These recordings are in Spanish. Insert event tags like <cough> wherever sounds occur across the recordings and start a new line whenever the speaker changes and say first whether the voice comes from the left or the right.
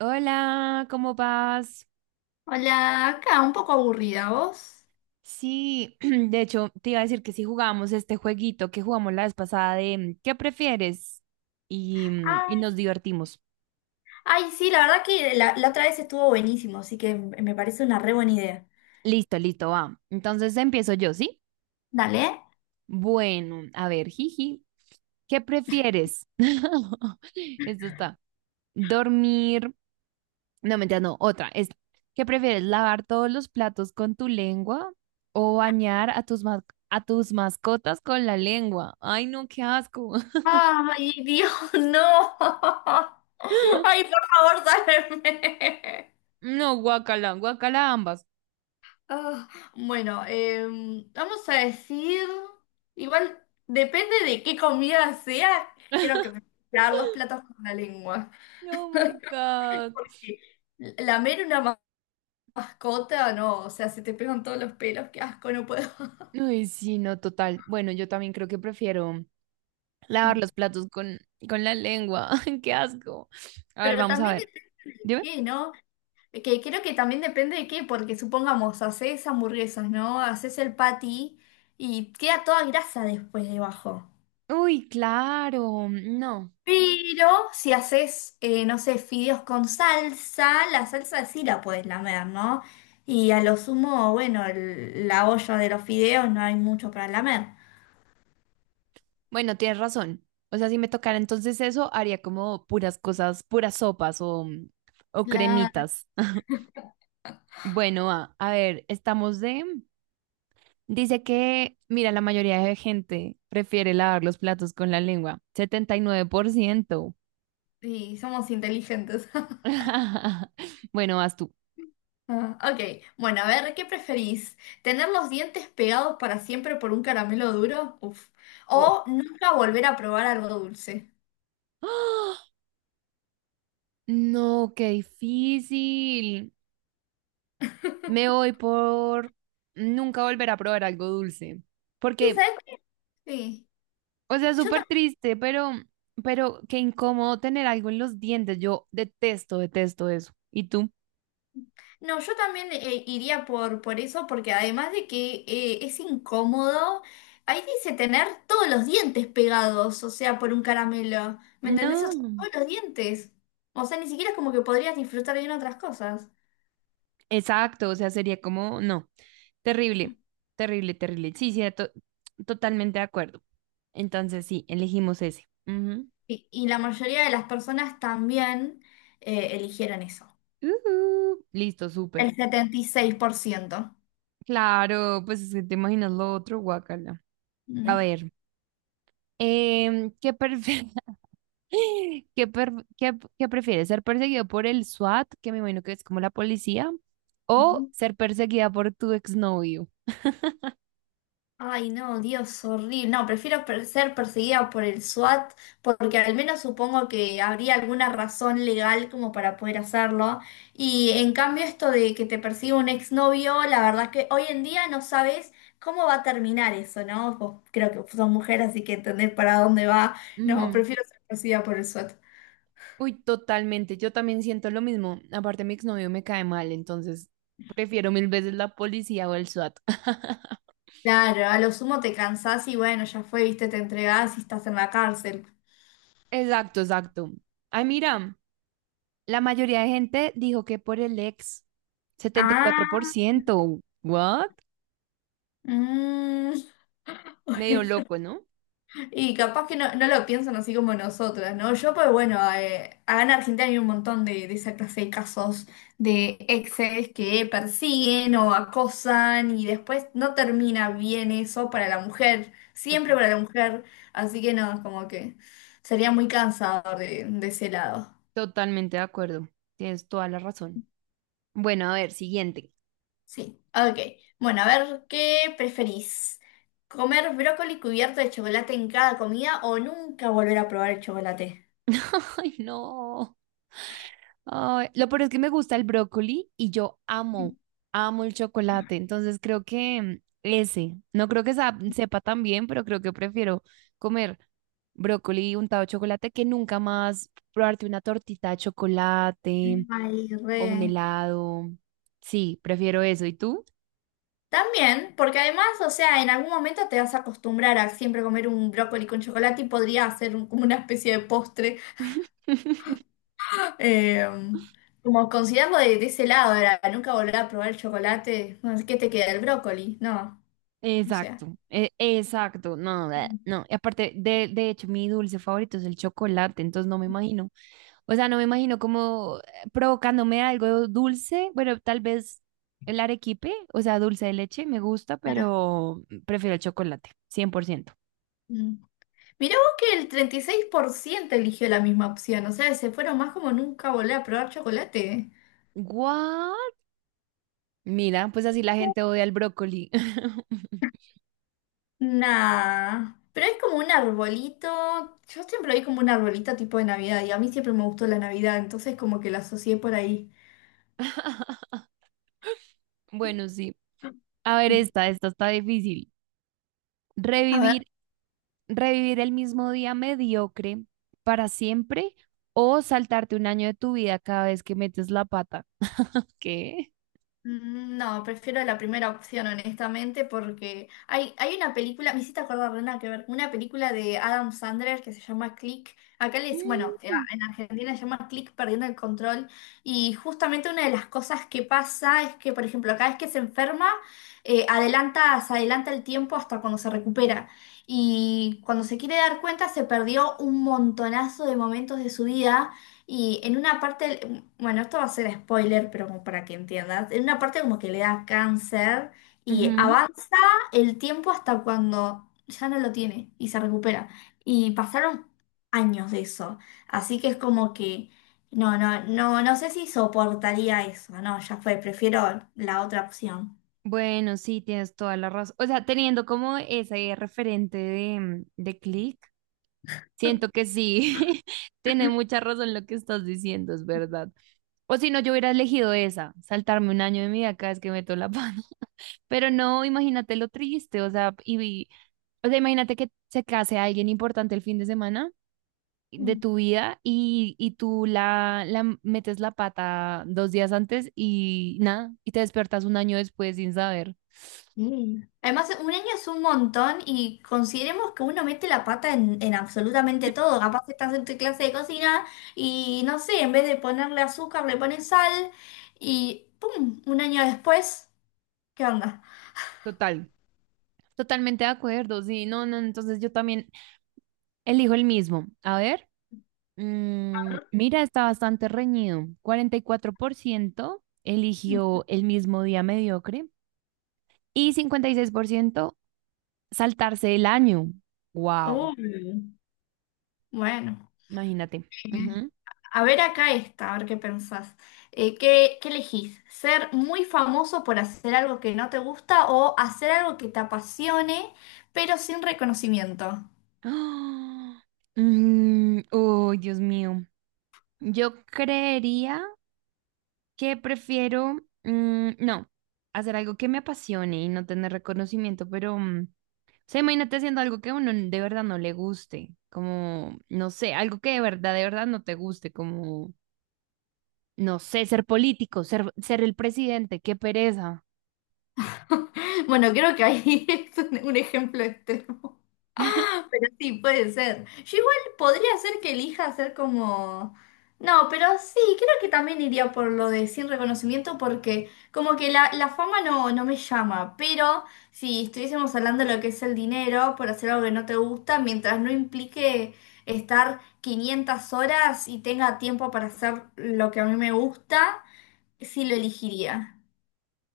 right: Hola, ¿cómo vas?
left: Hola, acá un poco aburrida, ¿vos?
right: Sí, <clears throat> de hecho, te iba a decir que si jugamos este jueguito que jugamos la vez pasada de ¿qué prefieres? Y, y nos
left: Ay,
right: divertimos.
left: Ay, sí, la verdad que la otra vez estuvo buenísimo, así que me parece una re buena idea.
right: Listo, listo, va. Entonces empiezo yo, ¿sí?
left: Dale.
right: Bueno, a ver, jiji, ¿qué prefieres? <laughs> Esto está. Dormir. No, mentira, no, otra. Esta. ¿Qué prefieres? ¿Lavar todos los platos con tu lengua o bañar a tus, a tus mascotas con la lengua? Ay, no, qué asco.
left: Ay, <laughs> Dios, no. Ay, por favor, sálveme.
right: No, guacala, guacala ambas.
left: Ah, bueno, vamos a decir, igual depende de qué comida sea, creo que me voy
right: <laughs>
left: a tirar los platos con la lengua.
right: Oh my God.
left: Eh, Lamer una mascota, no, o sea, se te pegan todos los pelos, qué asco, no puedo.
right: Uy, sí, no, total. Bueno, yo también creo que prefiero lavar los platos con la lengua. <laughs> Qué asco. A ver,
left: Pero
right: vamos a
left: también
right: ver.
left: depende de
right: Dime.
left: qué, ¿no? Que creo que también depende de qué, porque supongamos, haces hamburguesas, ¿no? Haces el patty y queda toda grasa después debajo.
right: Uy, claro. No.
left: Pero si haces, no sé, fideos con salsa, la salsa sí la puedes lamer, ¿no? Y a lo sumo, bueno, la olla de los fideos no hay mucho para lamer.
right: Bueno, tienes razón. O sea, si me tocara entonces eso, haría como puras cosas, puras sopas o
left: Claro.
right: cremitas. <laughs> Bueno, a ver, estamos de dice que, mira, la mayoría de gente prefiere lavar los platos con la lengua. 79%.
left: Y somos inteligentes.
right: <laughs> Bueno, vas tú.
left: Ah, ok, bueno, a ver, ¿qué preferís? ¿Tener los dientes pegados para siempre por un caramelo duro? Uf.
right: Oh,
left: ¿O nunca volver a probar algo dulce?
right: <gasps> ¡Ah! No, qué difícil. Me voy por nunca volver a probar algo dulce.
left: Sí,
right: Porque,
left: ¿sabes qué? Sí.
right: o sea, es
left: Yo
right: súper
left: tam-
right: triste, pero qué incómodo tener algo en los dientes. Yo detesto, detesto eso. ¿Y tú?
left: no, yo también iría por eso, porque además de que es incómodo, ahí dice tener todos los dientes pegados, o sea, por un caramelo. ¿Me entendés? O sea,
right: No.
left: todos los dientes. O sea, ni siquiera es como que podrías disfrutar bien otras cosas.
right: Exacto, o sea, sería como, no, terrible, terrible, terrible. Sí, sí, totalmente de acuerdo. Entonces, sí, elegimos ese. Ujú.
left: Y la mayoría de las personas también eligieron eso.
right: Ujú. Listo, súper.
left: El 76%.
right: Claro, pues es que te imaginas lo otro, guacala. A
left: Mm.
right: ver, ¿qué, <laughs> qué, qué prefieres? ¿Ser perseguido por el SWAT, que me imagino que es como la policía, o
left: Ujú.
right: ser perseguida por tu exnovio?
left: Ay, no, Dios, horrible. No, prefiero ser perseguida por el SWAT porque al menos supongo que habría alguna razón legal como para poder hacerlo. Y en cambio esto de que te persiga un exnovio, la verdad que hoy en día no sabes cómo va a terminar eso, ¿no? Vos creo que son mujeres, así que entendés para dónde va. No, prefiero ser perseguida por el SWAT.
right: Uy, totalmente. Yo también siento lo mismo. Aparte, mi exnovio me cae mal, entonces prefiero mil veces la policía o el SWAT. <laughs>
left: Claro, a lo sumo te cansás y bueno, ya fue, viste, te entregás y estás en la cárcel.
right: Exacto, exacto. Ay, mira, la mayoría de gente dijo que por el ex, setenta y cuatro por
left: Ah,
right: ciento ¿What?
left: mm, <laughs>
right: Medio
left: bueno.
right: loco, ¿no?
left: Y capaz que no, no lo piensan así como nosotras, ¿no? Yo, pues bueno, acá en Argentina hay un montón de esa clase de casos de exes que persiguen o acosan y después no termina bien eso para la mujer, siempre
right: Total.
left: para la mujer, así que no, como que sería muy cansador de ese lado.
right: Totalmente de acuerdo. Tienes toda la razón. Bueno, a ver, siguiente.
left: Sí, ok. Bueno, a ver, ¿qué preferís? ¿Comer brócoli cubierto de chocolate en cada comida o nunca volver a probar el chocolate?
right: <laughs> Ay, no. Ay, lo peor es que me gusta el brócoli y yo amo, amo el chocolate. Entonces creo que ese, no creo que sepa tan bien, pero creo que prefiero comer brócoli untado de chocolate que nunca más probarte una tortita de chocolate
left: Ay,
right: o un
left: re.
right: helado. Sí, prefiero eso. ¿Y tú?
left: También, porque además, o sea, en algún momento te vas a acostumbrar a siempre comer un brócoli con chocolate y podría hacer como una especie de postre.
right: <laughs>
left: <laughs> Eh, como considerarlo de ese lado, era nunca volver a probar el chocolate. Bueno, ¿qué te queda? ¿El brócoli? No, o sea.
right: Exacto, exacto, no, bleh,
left: Mm.
right: no. Y aparte, de hecho, mi dulce favorito es el chocolate, entonces no me imagino, o sea, no me imagino como provocándome algo dulce, bueno, tal vez el arequipe, o sea, dulce de leche, me gusta, pero prefiero el chocolate, 100%.
left: Mm. Mirá vos que el 36% eligió la misma opción, o sea, se fueron más como nunca volver a probar chocolate.
right: ¿What? Mira, pues así la gente odia el brócoli.
left: Nah, pero es como un arbolito, yo siempre lo vi como un arbolito tipo de Navidad y a mí siempre me gustó la Navidad, entonces como que la asocié por ahí.
right: <laughs> Bueno, sí. A ver, esta está difícil.
left: A ver.
right: Revivir revivir el mismo día mediocre para siempre o saltarte un año de tu vida cada vez que metes la pata. <laughs> ¿Qué?
left: No, prefiero la primera opción, honestamente, porque hay una película, me hiciste acordar, de una que ver, una película de Adam Sandler que se llama Click. Acá les, bueno,
right: Mm,
left: en Argentina se llama Click perdiendo el control. Y justamente una de las cosas que pasa es que, por ejemplo, cada vez que se enferma, se adelanta el tiempo hasta cuando se recupera. Y cuando se quiere dar cuenta, se perdió un montonazo de momentos de su vida y en una parte, bueno, esto va a ser spoiler, pero como para que entiendas, en una parte como que le da cáncer y
right: ujú.
left: avanza el tiempo hasta cuando ya no lo tiene y se recupera. Y pasaron años de eso, así que es como que, no, no, no, no sé si soportaría eso, no, ya fue, prefiero la otra opción.
right: Bueno, sí, tienes toda la razón. O sea, teniendo como ese referente de, de Click, siento que sí, <laughs> tiene mucha razón lo que estás diciendo, es verdad. O si no, yo hubiera elegido esa, saltarme un año de mi vida cada vez que meto la pata. <laughs> Pero no, imagínate lo triste, o sea, y, o sea, imagínate que se case alguien importante el fin de semana de tu vida y tú la metes la pata dos días antes y nada, y te despertas un año después sin saber.
left: Mm. Además, un año es un montón y consideremos que uno mete la pata en absolutamente todo. Capaz estás en tu clase de cocina y no sé, en vez de ponerle azúcar, le pones sal y ¡pum! Un año después, ¿qué onda?
right: Total. Totalmente de acuerdo, sí, no, no, entonces yo también elijo el mismo. A ver, mira, está bastante reñido. 44%
left: Mm.
right: eligió el mismo día mediocre y 56% saltarse el año. Wow,
left: Uy, bueno.
right: imagínate.
left: Eh,
right: Ujú.
left: a ver acá esta, a ver qué pensás. ¿ qué elegís? ¿Ser muy famoso por hacer algo que no te gusta o hacer algo que te apasione pero sin reconocimiento?
right: <gasps> ¡Ah! Oh, Dios mío. Yo creería que prefiero, no, hacer algo que me apasione y no tener reconocimiento, pero, o sea, imagínate haciendo algo que a uno de verdad no le guste, como, no sé, algo que de verdad no te guste, como, no sé, ser político, ser, ser el presidente, qué pereza.
left: <laughs> Bueno, creo que ahí <laughs> es un ejemplo extremo,
right: <laughs>
left: <laughs> pero sí, puede ser. Yo igual podría ser que elija hacer como... No, pero sí, creo que también iría por lo de sin reconocimiento porque como que la fama no, no me llama, pero si estuviésemos hablando de lo que es el dinero por hacer algo que no te gusta, mientras no implique estar 500 horas y tenga tiempo para hacer lo que a mí me gusta, sí lo elegiría.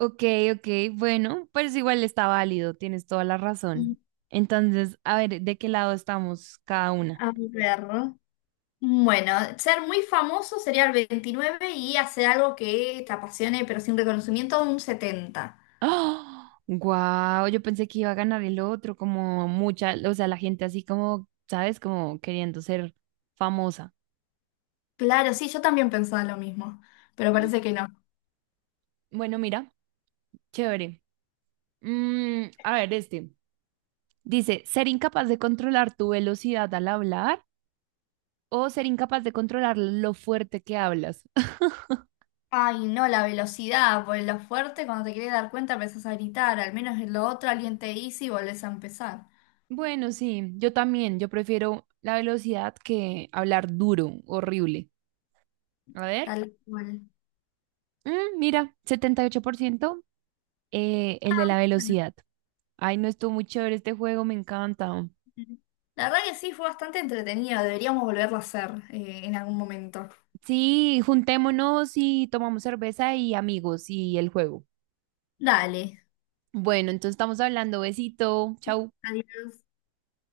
right: Ok, ok, bueno, pues igual está válido, tienes toda la
left: Mm.
right: razón. Entonces, a ver, ¿de qué lado estamos cada una?
left: A ver. Bueno, ser muy famoso sería el 29 y hacer algo que te apasione, pero sin reconocimiento, un 70.
right: Wow, yo pensé que iba a ganar el otro, como mucha, o sea, la gente así como, ¿sabes? Como queriendo ser famosa.
left: Claro, sí, yo también pensaba lo mismo, pero
right: Mm,
left: parece que no.
right: bueno, mira, chévere. A ver, este. Dice, ser incapaz de controlar tu velocidad al hablar o ser incapaz de controlar lo fuerte que hablas. <laughs>
left: Ay, no, la velocidad, pues lo fuerte, cuando te querés dar cuenta empezás a gritar, al menos en lo otro alguien te dice y volvés a empezar.
right: Bueno, sí, yo también, yo prefiero la velocidad que hablar duro, horrible. A ver,
left: Tal cual.
right: mira, 78%, el de la
left: <laughs>
right: velocidad. Ay, no estuvo muy chévere este juego, me encanta.
left: Ujú. La verdad que sí, fue bastante entretenido, deberíamos volverlo a hacer en algún momento.
right: Sí, juntémonos y tomamos cerveza y amigos y el juego.
left: Dale.
right: Bueno, entonces estamos hablando. Besito. Chau.
left: Adiós.